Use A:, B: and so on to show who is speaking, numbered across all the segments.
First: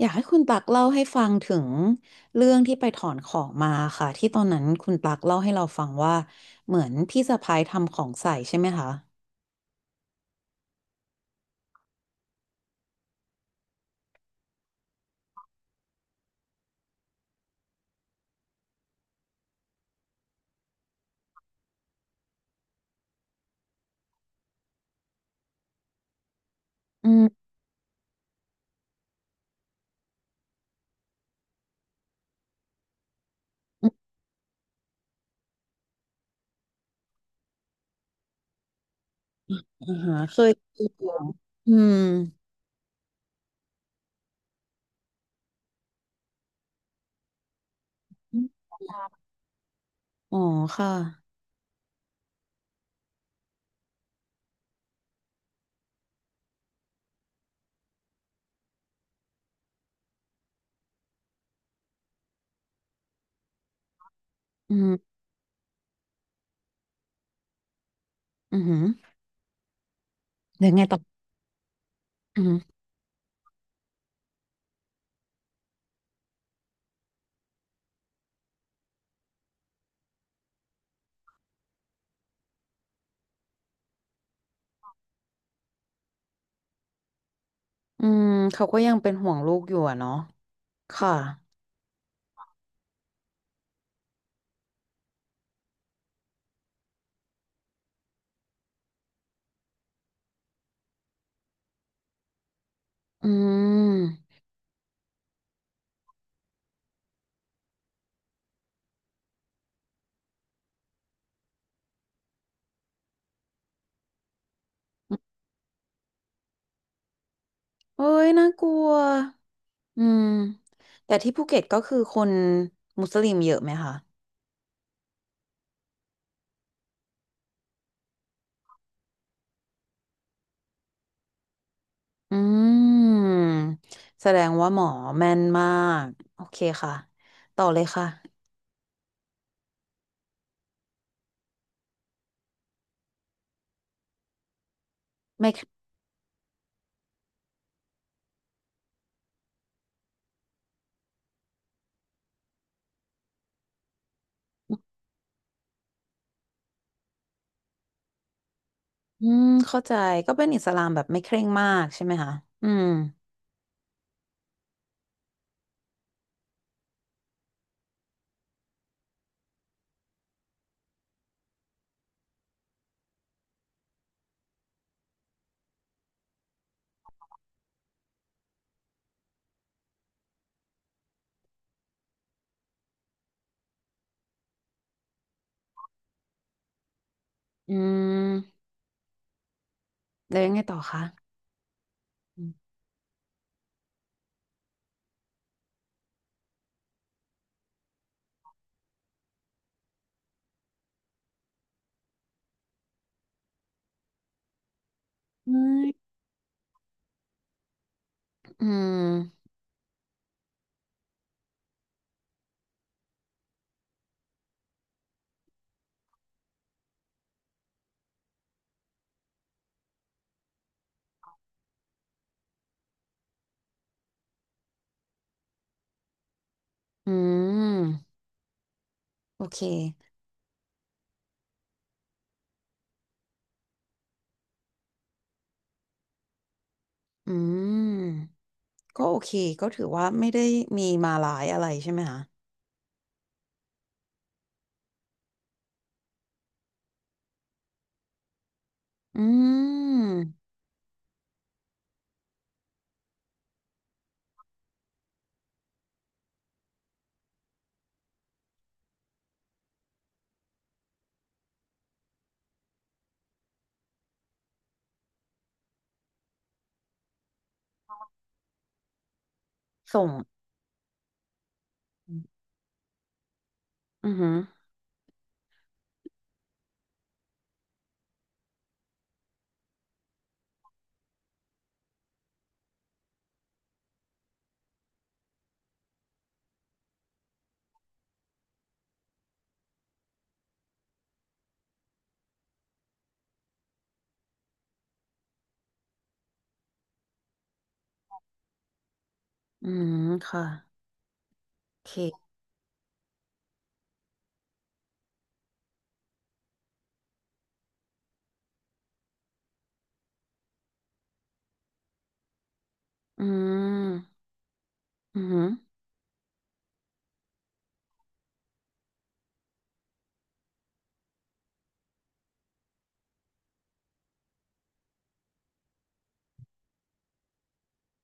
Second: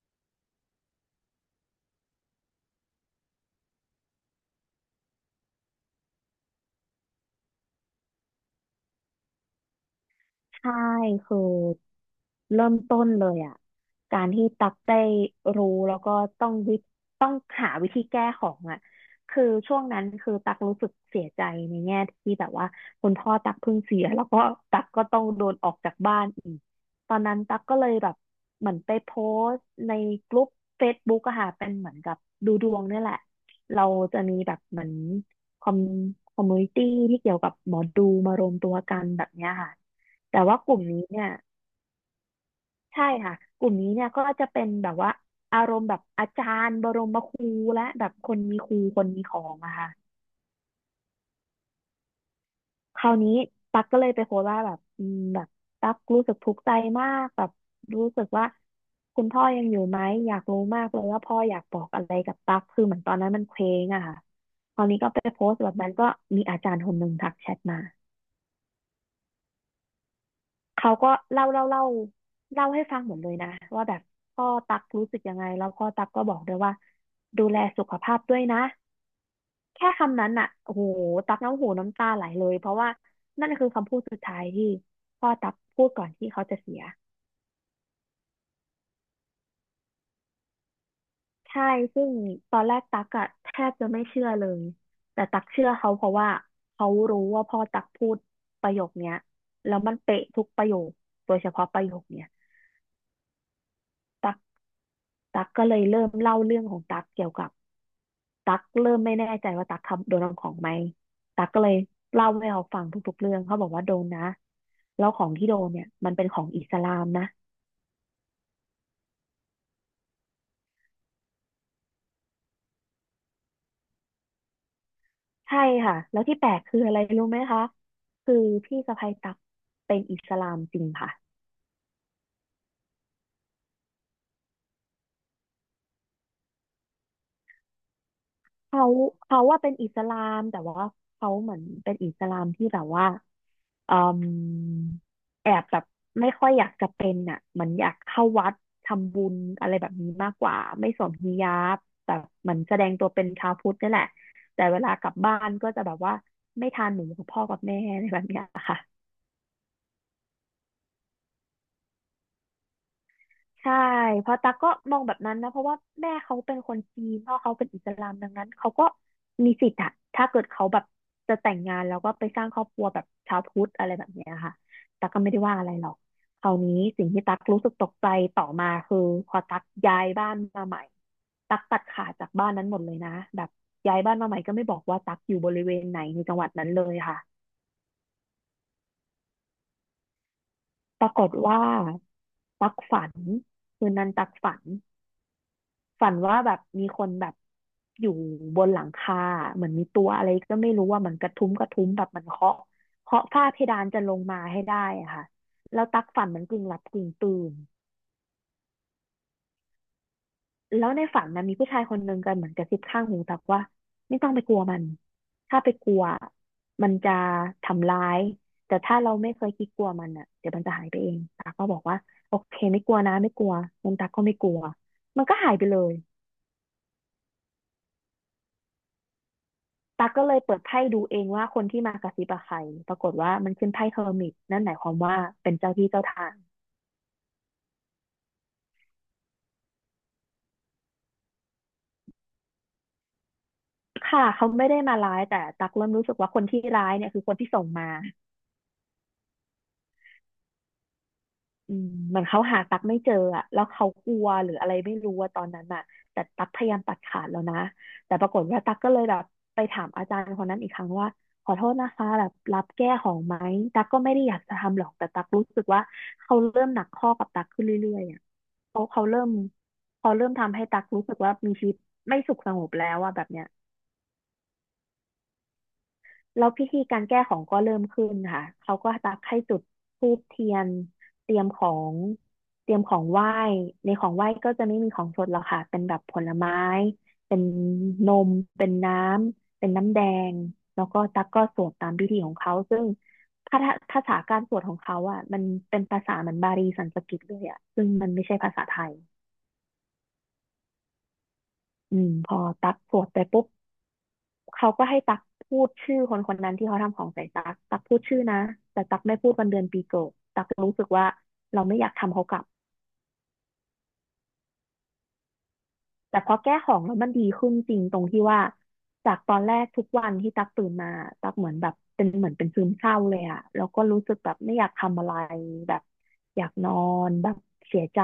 A: อยากให้คุณตักเล่าให้ฟังถึงเรื่องที่ไปถอนของมาค่ะที่ตอนนั้นคุณตักเล่าให้เราฟังว่าเหมือนพี่สะพ้ายทำของใส่ใช่ไหมคะ
B: ใช่คือเริ่มต้นเลยอ่ะการที่ตักได้รู้แล้วก็ต้องวิต้องหาวิธีแก้ของอ่ะคือช่วงนั้นคือตักรู้สึกเสียใจในแง่ที่แบบว่าคุณพ่อตักเพิ่งเสียแล้วก็ตักก็ต้องโดนออกจากบ้านอีก
A: อื
B: ตอนนั้น
A: ม
B: ตักก็เลยแบบเหมือนไปโพสต์ในกลุ่มเฟซบ b ๊กอะค่ะเป็นเหมือนกับดูดวงเนี่ยแหละ เรา
A: อืม
B: จะมีแบบเหมือนคอมคอมมูนิตี้ที่เกี่ยวกับหมอดูมารวมตัวกันแบบเนี้ยค่ะ
A: อ่าฮะเค
B: แต่
A: ย
B: ว่าก
A: เจ
B: ลุ่ม
A: อ
B: นี้
A: ขอ
B: เนี่
A: ง
B: ย
A: อืม
B: ใช่ค่ะกลุ่มนี้เนี่ยก็จะเป็นแบบว่าอารมณ์แบบอาจารย์บรมครูและแบบคนมีครูคนมีของอะค่ะ
A: อ๋อค่ะ
B: คราวนี้ตั๊กก็เลยไปโพสต์ว่าแบบแบบตั๊กรู้สึกทุกข์ใจมากแบบรู้สึกว่าคุณพ่อยังอยู่ไหมอยากรู้มากเลยว่าพ่ออยากบอกอะไรกับตั๊กคือเหมือนตอนนั้นมันเคว้งอะค่ะ
A: อื
B: คราวนี้ก็
A: ม
B: ไปโพสต์แบบนั้นก็มีอาจารย์คนหนึ่งทักแชทมา
A: อือหือเดี๋ยวไง
B: เขา
A: ต่อ
B: ก็เล่าเล่าเล่า
A: อือือ
B: เล่าให้ฟังหมดเลยนะว่าแบบพ่อตั๊กรู้สึกยังไงแล้วพ่อตั๊กก็บอกด้วยว่าดูแลสุขภาพด้วยนะ แค่คำนั้นอ่ะโอ้โหตักน้ำหูน้ำตาไหลเลยเพราะว่านั่นคือคำพูดสุดท้ายที่พ่อตักพูดก่อนที่เขาจะเสีย
A: อืมเขาก็ยังเป็นห่วงลูกอยู่อะเนาะค่ะ
B: ใช่ซึ่งตอนแรกตักอะแทบจะไม่เชื่อเลยแต่ตักเชื่อเขาเพราะว่าเขารู้ว่าพ่อตักพูดประโยคเนี้ยแล้วมันเป๊ะทุกประโยคโดยเฉพาะประโยคเนี้ย
A: อืม
B: ตัก ตั๊กก็เลยเริ่มเล่าเรื่องของตั๊กเกี่ยวกับตั๊กเริ่มไม่แน่ใจว่าตั๊กทำโดนเอาของไหมตั๊กก็เลยเล่าให้เขาฟังทุกๆเรื่องเขาบอกว่าโดนนะแล้วของที่โดนเนี่ยมันเป็นของอิสลามนะ
A: เอ้ยน่ากลัวอืมแต่ที่ภูเก็ตก็คือคนมุสลิมเยอะไหมคะ
B: ใช่ค่ะแล้วที่แปลกคืออะไรรู้ไหมคะคือพี่สะใภ้ตั๊กเป็นอิสลามจริงค่ะ
A: อืมแสดงว่าหมอแม่นมากโอเคค่ะต่อเลยค่ะ
B: เขาเขาว่าเป็นอิสลามแต่ว่าเขาเหมือนเป็นอิสลามที่แบบว่าอืม
A: ไม่
B: แอบแบบไม่ค่อยอยากจะเป็นอ่ะเหมือนอยากเข้าวัดทำบุญอะไรแบบนี้มากกว่าไม่สวมฮิญาบแบบเหมือนแสดงตัวเป็นชาวพุทธนี่แหละแต่เวลากลับบ้านก็จะแบบว่าไม่ทานหมูกับพ่อกับแม่อะไรแบบเนี้ยค่ะ
A: อืมเข้าใจก็เป็นอิสลามแบบไม่เคร่งมากใช่ไหมคะอืม
B: ใช่เพราะตั๊กก็มองแบบนั้นนะเพราะว่าแม่เขาเป็นคนจีนพ่อเขาเป็นอิสลามดังนั้นเขาก็มีสิทธิ์อะถ้าเกิดเขาแบบจะแต่งงานแล้วก็ไปสร้างครอบครัวแบบชาวพุทธอะไรแบบเนี้ยค่ะตั๊กก็ไม่ได้ว่าอะไรหรอกคราวนี้สิ่งที่ตั๊กรู้สึกตกใจต่อมาคือพอตั๊กย้ายบ้านมาใหม่ตั๊กตัดขาดจากบ้านนั้นหมดเลยนะแบบย้ายบ้านมาใหม่ก็ไม่บอกว่าตั๊กอยู่บริเวณไหนในจังหวัดนั้นเลยค่ะ
A: อืมแล้วยังไงต่อคะ
B: ปรากฏว่าตัก
A: อ
B: ฝันคืนนั้นตักฝัน ว่าแบบมีคนแบบอยู่บนหลังคาเหมือนมีตัวอะไรก็ไม่รู้ว่ามันกระทุ้มกระทุ้มแบบมันเคาะเคาะฝ้าเพดานจะลงมาให้ได้อะค่ะ
A: ื
B: แล้วตัก
A: ม
B: ฝันเหมันกึ่งหลับกึ่งตื่น
A: อืม
B: แล้วในฝันนะมีผู้ชายคนหนึ่งกันเหมือนกระซิบข้างหูตักว่าไม่ต้องไปกลัวมันถ้าไปกลัวมันจะทำร้ายแต่ถ้าเราไม่เคยคิดกลัวมันอ่ะเดี๋ยวมันจะหายไปเองตาก็บอกว่าโอเคไม่กลัวนะไม่กลัวงั้นตาก็ไม่กลัวมันก็หายไปเลย
A: อืมโอเค
B: ตั๊กก็เลยเปิดไพ่ดูเองว่าคนที่มากระซิบอะใครปรากฏว่ามันขึ้นไพ่เฮอร์มิตนั่นหมายความว่าเป็นเจ้าที่เจ้าทาง
A: อืมก็โอเคก็ถือว่าไม่ได้มีมาลายอะไรใช่ไหมคะ
B: ค่ะเขาไม่ได้มาร้ายแต่ตั๊กเริ่มรู้สึกว่าคนที่ร้ายเนี่ยคือคนที่ส่งมา
A: อืม
B: อืมเหมือนเขาหาตั๊กไม่เจออะแล้วเขากลัวหรืออะไรไม่รู้ว่าตอนนั้นอะแต่ตั๊กพยายามตัดขาดแล้วนะแต่ปรากฏว่าตั๊กก็เลยแบบไปถามอาจารย์คนนั้นอีกครั้งว่าขอโทษนะคะแบบรับแก้ของไหมตั๊กก็ไม่ได้อยากจะทำหรอกแต่ตั๊กรู้สึกว่าเขาเริ่มหนักข้อกับตั๊กขึ้นเรื่อยๆอะ เขา
A: ส่ง
B: เขาเริ่มทำให้ตักรู้สึกว่ามีชีวิตไม่สุขสงบแล้วอะแบบเนี้ย
A: อือหือ
B: แล้วพิธีการแก้ของก็เริ่มขึ้นค่ะเขาก็ตักให้จุดธูปเทียนเตรียมของเตรียมของไหว้ในของไหว้ก็จะไม่มีของสดหรอกค่ะเป็นแบบผลไม้เป็นนมเป็นน้ำเป็นน้ำแดงแล้วก็ตักก็สวดตามพิธีของเขาซึ่งภาษาการสวดของเขาอะมันเป็นภาษาเหมือนบาลีสันสกฤตเลยอะซึ่งมันไม่ใช่ภาษาไทย
A: อืมค่ะโอ
B: อืม
A: เค
B: พอตักสวดไปปุ๊บ เขาก็ให้ตักพูดชื่อคนคนนั้นที่เขาทำของใส่ตักตักพูดชื่อนะแต่ตักไม่พูดวันเดือนปีเกิดตักรู้สึกว่าเราไม่อยากทำเขากลับ
A: อืมอือหือ
B: แต่พอแก้ของแล้วมันดีขึ้นจริงตรงที่ว่าจากตอนแรกทุกวันที่ตักตื่นมาตักเหมือนแบบเป็นเหมือนเป็นซึมเศร้าเลยอะแล้วก็รู้สึกแบบไม่อยากทำอะไรแบบอยากนอนแบบเสียใจ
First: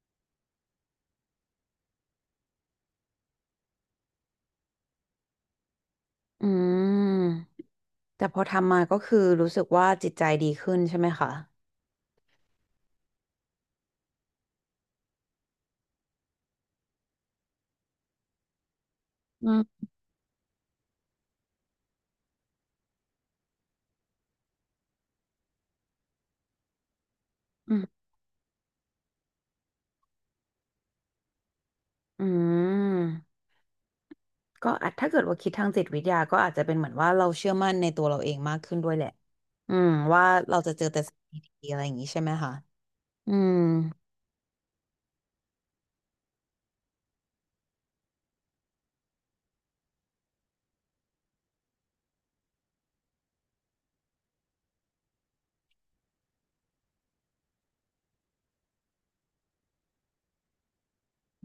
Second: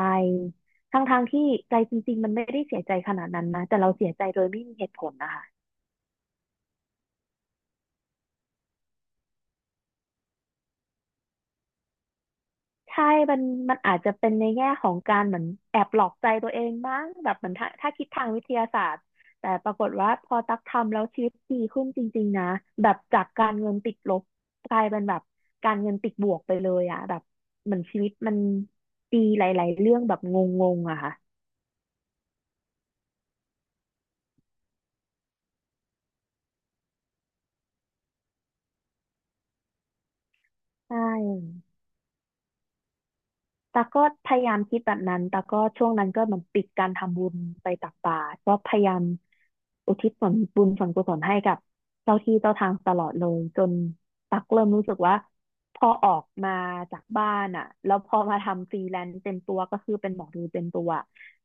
B: ทั้งๆที่ใจจริงๆมันไม่ได้เสียใจขนาดนั้นนะแต่เราเสียใจโดยไม่มีเหตุผลนะคะ
A: อืมแต่พอทำมาก็คือรู้สึกว่าจิตใจดีขึ้นใช่ไหมคะ
B: ใช่มันมันอาจจะเป็นในแง่ของการเหมือนแอบหลอกใจตัวเองบ้างแบบเหมือนถ้าคิดทางวิทยาศาสตร์
A: อื
B: แต่ปราก
A: ม
B: ฏว่าพอตักทำแล้วชีวิตดีขึ้นจริงๆนะแบบจากการเงินติดลบกลายเป็นแบบการเงินติดบวกไปเลยอะแบบเห
A: อื
B: มือ
A: ม
B: นชีวิตมันดีหลายๆเรื่องแบบงงๆอะค่ะ
A: อืมก็อาจถ้าเกิดว่าคิดทางจิตวิทยาก็อาจจะเป็นเหมือนว่าเราเชื่อมั่นในตัวเราเองมากขึ้นด้วยแหละอืมว่าเราจะเจอ
B: ใช
A: แต่สิ่ง
B: ่
A: ดีๆอะไรอย่างนี้ใช่ไหมคะอืม
B: ตาก็พยายามคิดแบบนั้นตาก็ช่วงนั้นก็เหมือนปิดการทำบุญไปตักบาตรก็พยายามอุทิศส่วนบุญส่วนกุศลให้กับเจ้าที่เจ้าทางตลอดเลยจนตักเริ่มรู้สึกว่าพอออกมาจากบ้านอ่ะแล้วพอมาทำฟรีแลนซ์เต็มตัวก็คือเป็นหมอดูเต็มตัว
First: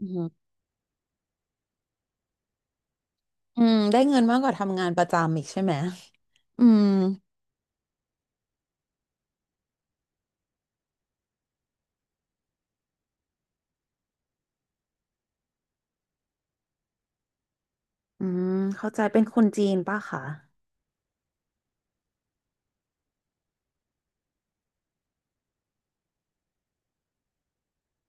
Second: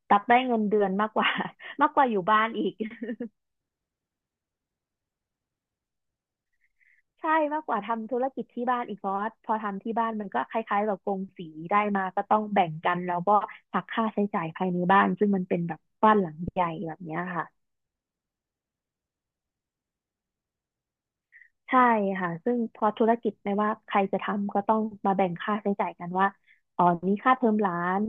A: อื
B: ตัก
A: ม
B: ได้เงินเดือนมากกว่า มากกว่าอยู่บ้านอีก
A: อืมได้เงินมากกว่าทำงานประจำอีกใช่ไหมอืม
B: ใช่มากกว่าทำธุรกิจที่บ้านอีกเพราะว่าพอทำที่บ้านมันก็คล้ายๆแบบกงสีได้มาก็ต้องแบ่งกันแล้วก็หักค่าใช้จ่ายภายในบ้านซึ่งมันเป็นแบบบ้านหลังใหญ่แบบเนี้ยค่ะ
A: อืมเข้าใจเป็นคนจีนป่ะคะ
B: ใช่ค่ะซึ่งพอธุรกิจไม่ว่าใครจะทำก็ต้องมาแบ่งค่าใช้จ่ายกันว่าอ๋อนี้ค่าเทอมหลาน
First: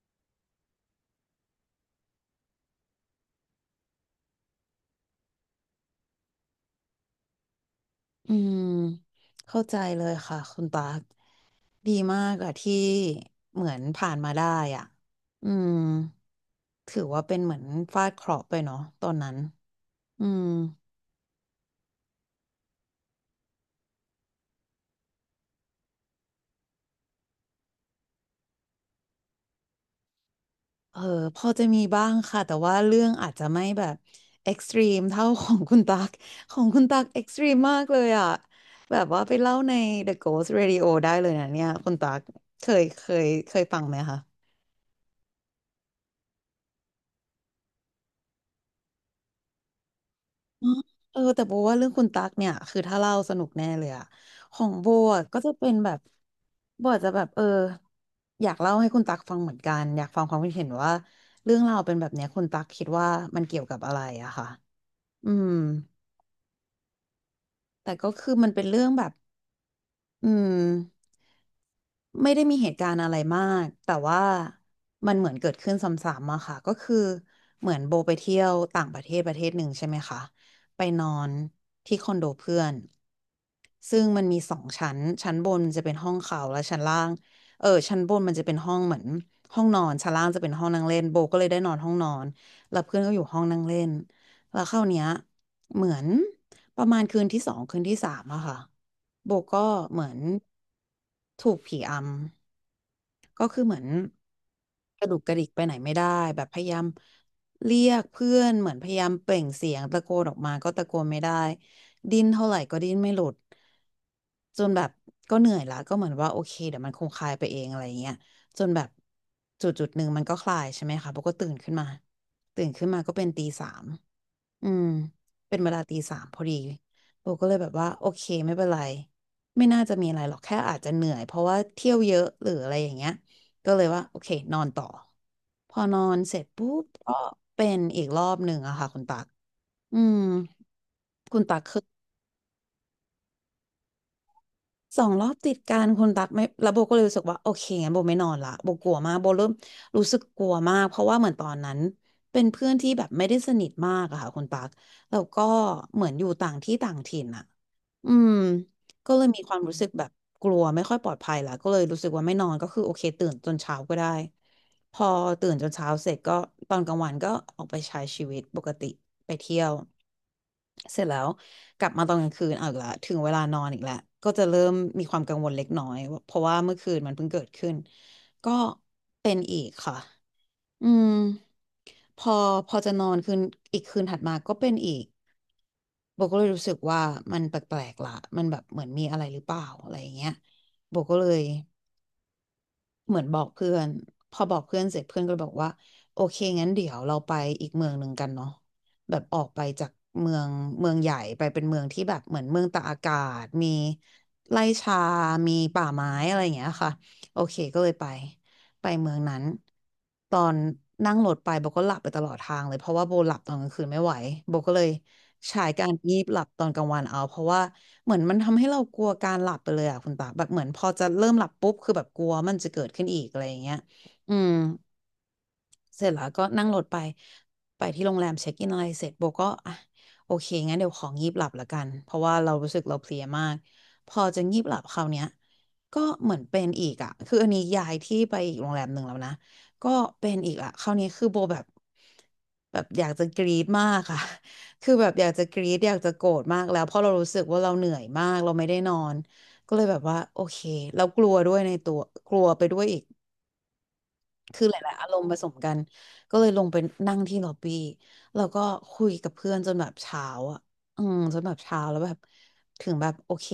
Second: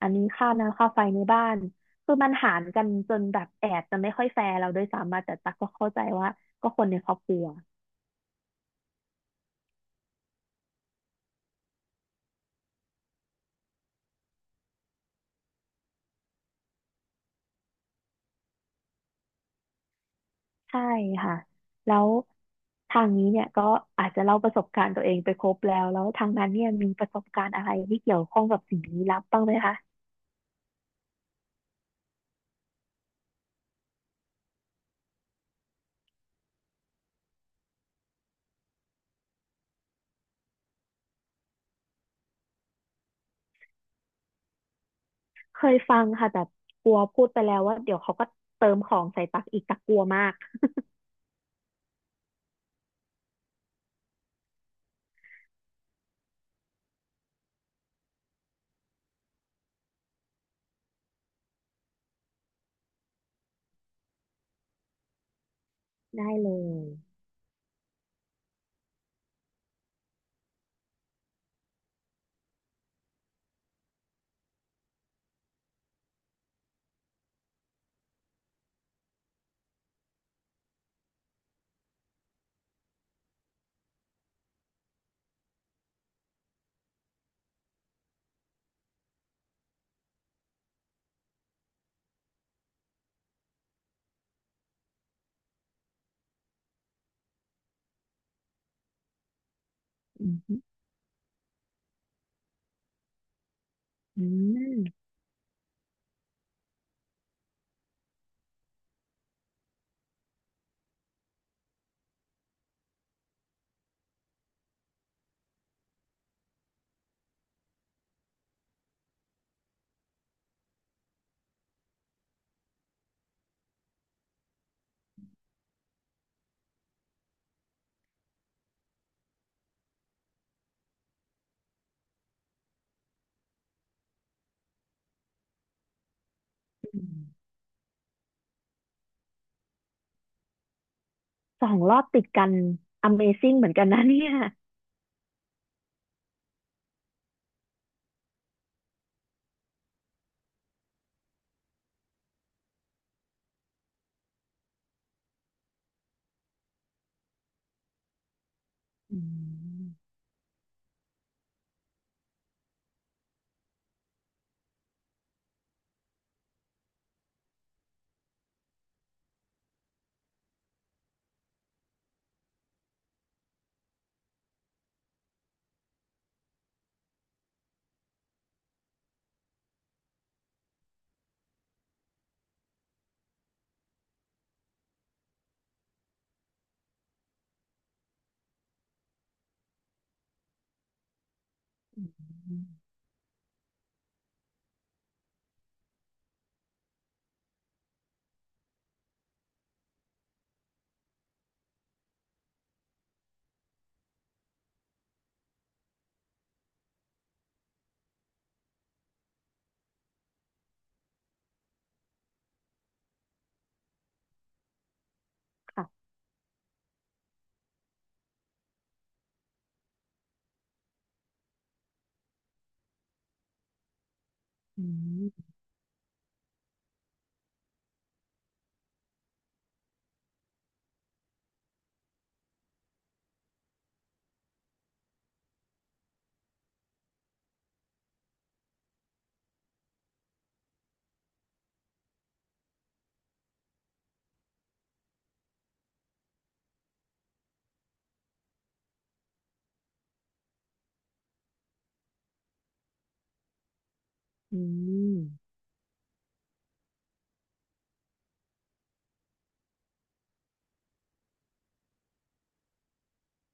B: อันนี้ค่าน้ำค่าไฟในบ้านคือมันหารกันจนแบบแอบจะไม่ค่อยแฟร์เราด้วยซ้ำมาแต่ตักก็เข้าใจว่าก็คนในครอบครัว
A: อืมเข้าใจเลยค่ะคุณตา ดีมากอะที่เหมือนผ่านมาได้อ่ะ อืม ถือว่าเป็นเหมือนฟาดเคราะห์ไปเนาะตอนนั้นอืม
B: ใช่ค่ะแล้วทางนี้เนี่ยก็อาจจะเล่าประสบการณ์ตัวเองไปครบแล้วแล้วทางนั้นเนี่ยมีประสบการณ์อะไรที่เกี่ยวข้องกับสิ่งลี้ลับบ้างไหมคะ
A: เออพอจะมีบ้างค่ะแต่ว่าเรื่องอาจจะไม่แบบเอ็กซ์ตรีมเท่าของคุณตัก ของคุณตักเอ็กซ์ตรีมมากเลยอ่ะแบบว่าไปเล่าใน The Ghost Radio ได้เลยนะเนี่ยคุณตักเคยเคยเคยฟังไหมคะ
B: เคยฟังค่ะแต่กลัวพูดไปแล้วว่าเดี๋ยวเขาก็เติมของใส่ตักอีกตักกลัวมาก
A: อ๋อเออแต่โบว่าเรื่องคุณตั๊กเนี่ยคือถ้าเล่าสนุกแน่เลยอะของโบอะก็จะเป็นแบบโบอาจจะแบบอยากเล่าให้คุณตั๊กฟังเหมือนกันอยากฟังความคิดเห็นว่าเรื่องราวเป็นแบบเนี้ยคุณตั๊กคิดว่ามันเกี่ยวกับอะไรอะค่ะอืม
B: ได้เลย
A: แต่ก็คือมันเป็นเรื่องแบบอืม ไม่ได้มีเหตุการณ์อะไรมากแต่ว่ามันเหมือนเกิดขึ้นซ้ำๆอะค่ะก็คือเหมือนโบไปเที่ยวต่างประเทศประเทศหนึ่งใช่ไหมคะไปนอนที่คอนโดเพื่อนซึ่งมันมีสองชั้นชั้นบนจะเป็นห้องเขาและชั้นล่างชั้นบนมันจะเป็นห้องเหมือนห้องนอนชั้นล่างจะเป็นห้องนั่งเล่นโบก็เลยได้นอนห้องนอนแล้วเพื่อนก็อยู่ห้องนั่งเล่นแล้วคราวเนี้ย เหมือนประมาณคืนที่สองคืนที่สามอะค่ะโบก็เหมือน
B: อืม
A: ถูกผีอำก็คือเหมือน
B: อืม
A: กระดุกกระดิกไปไหนไม่ได้แบบพยายามเรียกเพื่อนเหมือนพยายามเปล่งเสียงตะโกนออกมาก็ตะโกนไม่ได้ดิ้นเท่าไหร่ก็ดิ้นไม่หลุดจนแบบก็เหนื่อยละก็เหมือนว่าโอเคเดี๋ยวมันคงคลายไปเองอะไรเงี้ยจนแบบจุดจุดหนึ่งมันก็คลายใช่ไหมคะโบก็ตื่นขึ้นมาตื่นขึ้นมาก็เป็นตีสาม อืมเป็นเวลาตีสามพอดีโบก็เลยแบบว่าโอเคไม่เป็นไรไม่น่าจะมีอะไรหรอกแค่อาจจะเหนื่อยเพราะว่าเที่ยวเยอะหรืออะไรอย่างเงี้ยก็เลยว่าโอเคนอนต่อพอนอนเสร็จปุ๊บก็เป็นอีกรอบหนึ่งอะค่ะคุณตักอืมคุณตัก
B: สอง
A: คือ
B: รอบติดกัน Amazing เหมือนกันนะเนี่ย
A: สองรอบติดกันคุณตักไม่แล้วโบก็เลยรู้สึกว่าโอเคงั้นโบไม่นอนละโบกลัวมากโบเริ่มรู้สึกกลัวมากเพราะว่าเหมือนตอนนั้นเป็นเพื่อนที่แบบไม่ได้สนิทมากอะค่ะคุณตักแล้วก็เหมือนอยู่ต่างที่ต่างถิ่นอะ อืมก็
B: อื
A: เลยมีความรู้
B: ม
A: สึกแบบกลัวไม่ค่อยปลอดภัยละก็เลยรู้สึกว่าไม่นอนก็คือโอเคตื่นจนเช้าก็ได้พอตื่นจนเช้าเสร็จก็ตอนกลางวันก็ออกไปใช้ชีวิตปกติไปเที่ยวเสร็จแล้วกลับมาตอนกลางคืนเอาอีกละถึงเวลานอนอีกแล้วก็จะเริ่มมีความกังวลเล็กน้อยเพราะว่าเมื่อคืนมันเพิ่งเกิดขึ้นก็เป็นอีกค่ะ อืมพอพอจะนอนคืนอีกคืนถัดมาก็เป็นอีกโบก็เลยรู้สึกว่ามันแปลกๆละมันแบบเหมือนมีอะไรหรือเปล่าอะไรอย่างเงี้ยโบก็เลย เหมือนบอกเพื่อนพอบอกเพื่อนเสร็จเพื่อนก็เลยบอกว่าโอเคงั้นเดี๋ยวเราไปอีกเมืองหนึ่งกันเนาะแบบออกไปจากเมืองเมืองใหญ่ไปเป็นเมืองที่แบบเหมือนเมืองตากอากาศมีไร่ชามีป่าไม้อะไรอย่างเงี้ยค่ะโอเคก็เลยไปเมืองนั้นตอนนั่งรถไปโบก็หลับไปตลอดทางเลยเพราะว่าโบหลับตอนกลางคืนไม่ไหวโบก็เลยใช้การ
B: ค่ะ
A: งีบหลับตอนกลางวันเอาเพราะว่า เหมือนมันทำให้เรากลัวการหลับไปเลยอ่ะคุณตาแบบเหมือนพอจะเริ่มหลับปุ๊บคือแบบกลัวมันจะเกิดขึ้นอีกอะไรอย่างเงี้ยอืม
B: อืม
A: เสร็จแล้วก็นั่งรถไปที่โรงแรมเช็คอินอะไรเสร็จโบก็อ่ะโอเคงั้นเดี๋ยวของงีบหลับละกันเพราะว่าเรารู้สึกเราเพลียมากพอจะงีบหลับคราวเนี้ยเหมือนเป็นอีกอ่ะคืออันนี้ย้ายที่ไปอีกโรงแรมหนึ่งแล้วนะก็เป็นอีกอ่ะคราวนี้คือโบแบบอยากจะกรี๊ดมากค่ะ คือแบบอยากจะกรี๊ดอยากจะโกรธมากแล้วเพราะเรารู้สึกว่าเราเหนื่อยมากเราไม่ได้นอนก็เลยแบบว่าโอเคเรากลัวด้วยในตัวกลัวไปด้วยอีก
B: อื
A: คือหลายๆอารมณ์ผส
B: ม
A: มกันก็เลยลงไปนั่งที่ล็อบบี้แล้วก็คุยกับเพื่อนจนแบบเช้าอ่ะอืมจนแบบเช้าแล้วแบบถึงแบบโอเค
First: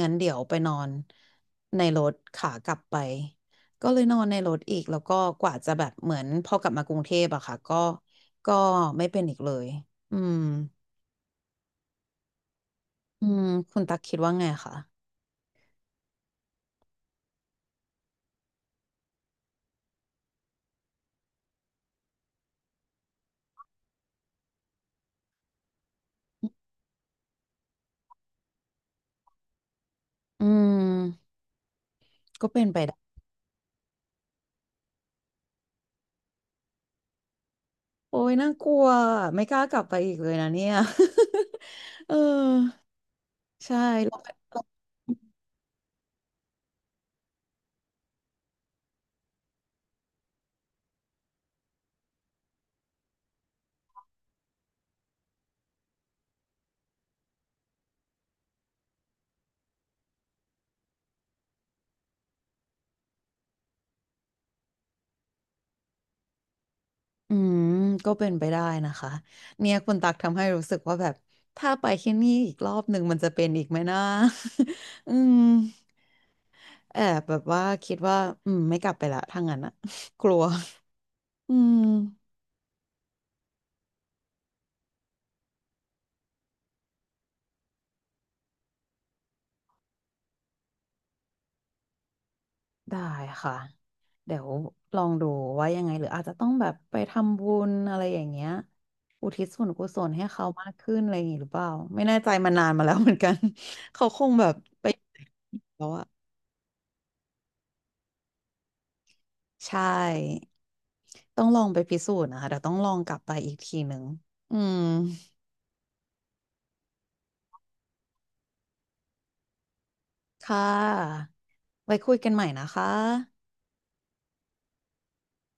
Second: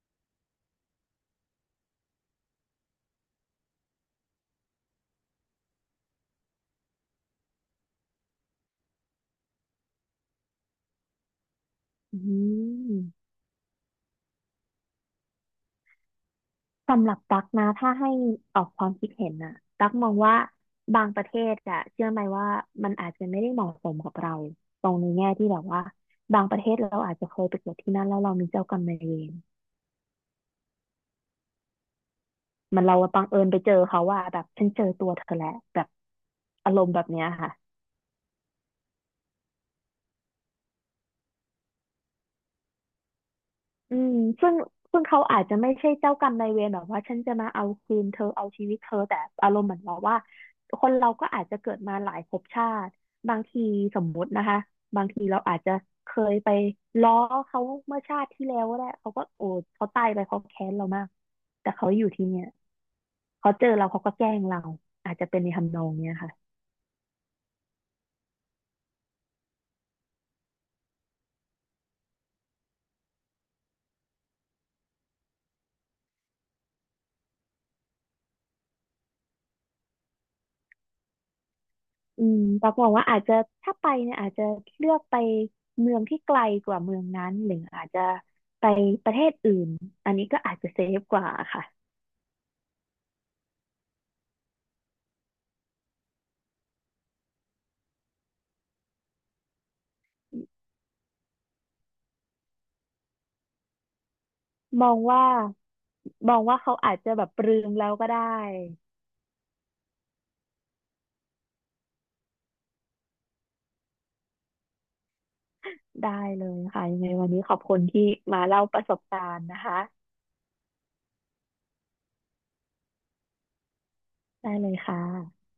A: งั้นเดี๋ยวไปนอนในรถขากลับไปก็เลยนอนในรถอีกแล้วก็กว่าจะแบบเหมือนพอกลับมากรุงเทพอะค่ะก็ไม่เป็นอีกเลยอืม
B: อื
A: อื
B: ม
A: มคุณตักคิดว่าไงคะ
B: สำหรับตั๊กนะถ้าให้ออกความคิดเห็นนะตั๊กมองว่าบางประเทศอะเชื่อไหมว่ามันอาจจะไม่ได้เหมาะสมกับเราตรงในแง่ที่แบบว่าบางประเทศเราอาจจะเคยไปเกิดที่นั่นแล้วเรามีเจ้ากรรมนายเวร
A: อืมก็เป็นไป
B: มันเรา
A: ได้
B: บังเอิญไปเจอเขาว่าแบบฉันเจอตัวเธอแหละแบบอารมณ์แบบเนี้ยค่ะ
A: โอ้ยน่ากลัวไม่กล้ากลับไปอีกเลยนะเนี่ย เออใช่
B: อืมซึ่งซึ่งเขาอาจจะไม่ใช่เจ้ากรรมนายเวรแบบว่าฉันจะมาเอาคืนเธอเอาชีวิตเธอแต่อารมณ์เหมือนบอกว่าคนเราก็อาจจะเกิดมาหลายภพชาติบางทีสมมุตินะคะบางทีเราอาจจะเคยไปล้อเขาเมื่อชาติที่แล้วก็ได้เขาก็โอ้เขาตายไปเขาแค้นเรามากแต่เขาอยู่ที่เนี่ยเขาเจอเราเขาก็แกล้งเราอาจจะเป็นในทำนองเนี้ยค่ะ
A: อืมก็เป็นไปได้นะคะเนี่ยคุณตักทำให้รู้สึกว่าแบบถ้าไปที่นี่อีกรอบหนึ่งมันจะเป็นอีกไหมนะ อืมแอบแบบว่าคิดว่าอืมไม่กลับไปละถ้างั้นอะ กลัวอื
B: อื
A: ม
B: มตักมองว่าอาจจะถ้าไปเนี่ยอาจจะเลือกไปเมืองที่ไกลกว่าเมืองนั้นหรืออาจจะไปประเทศอื่นอันนี้ก็อาจจะเซฟกว่าค่ะ
A: ได้ค่ะเดี๋ยวลองดูว่ายังไงหรืออาจจะต้องแบบไปทำบุญอะไรอย่างเงี้ยอุทิศส่วนกุศลให้เขามากขึ้นอะไรอย่างงี้หรือเปล่าไม่แน่ใจมานานมาแล้วเหมือนกัน เขาคงแบบ
B: ม
A: ไป
B: องว่า
A: แล้วอะ
B: มองว่าเขาอาจจะแบบปรืมแล้วก็ได้
A: ใช่ต้องลองไปพิสูจน์นะคะเดี๋ยวต้องลองกลับไปอีกทีหนึ่งอืม
B: ได้เลยค่ะยังไงวันนี้ขอบคุณที่มาเล่าประสบการณ์นะคะ
A: ค่ะไว้คุยกันใหม่นะคะ
B: ได้เลยค่ะ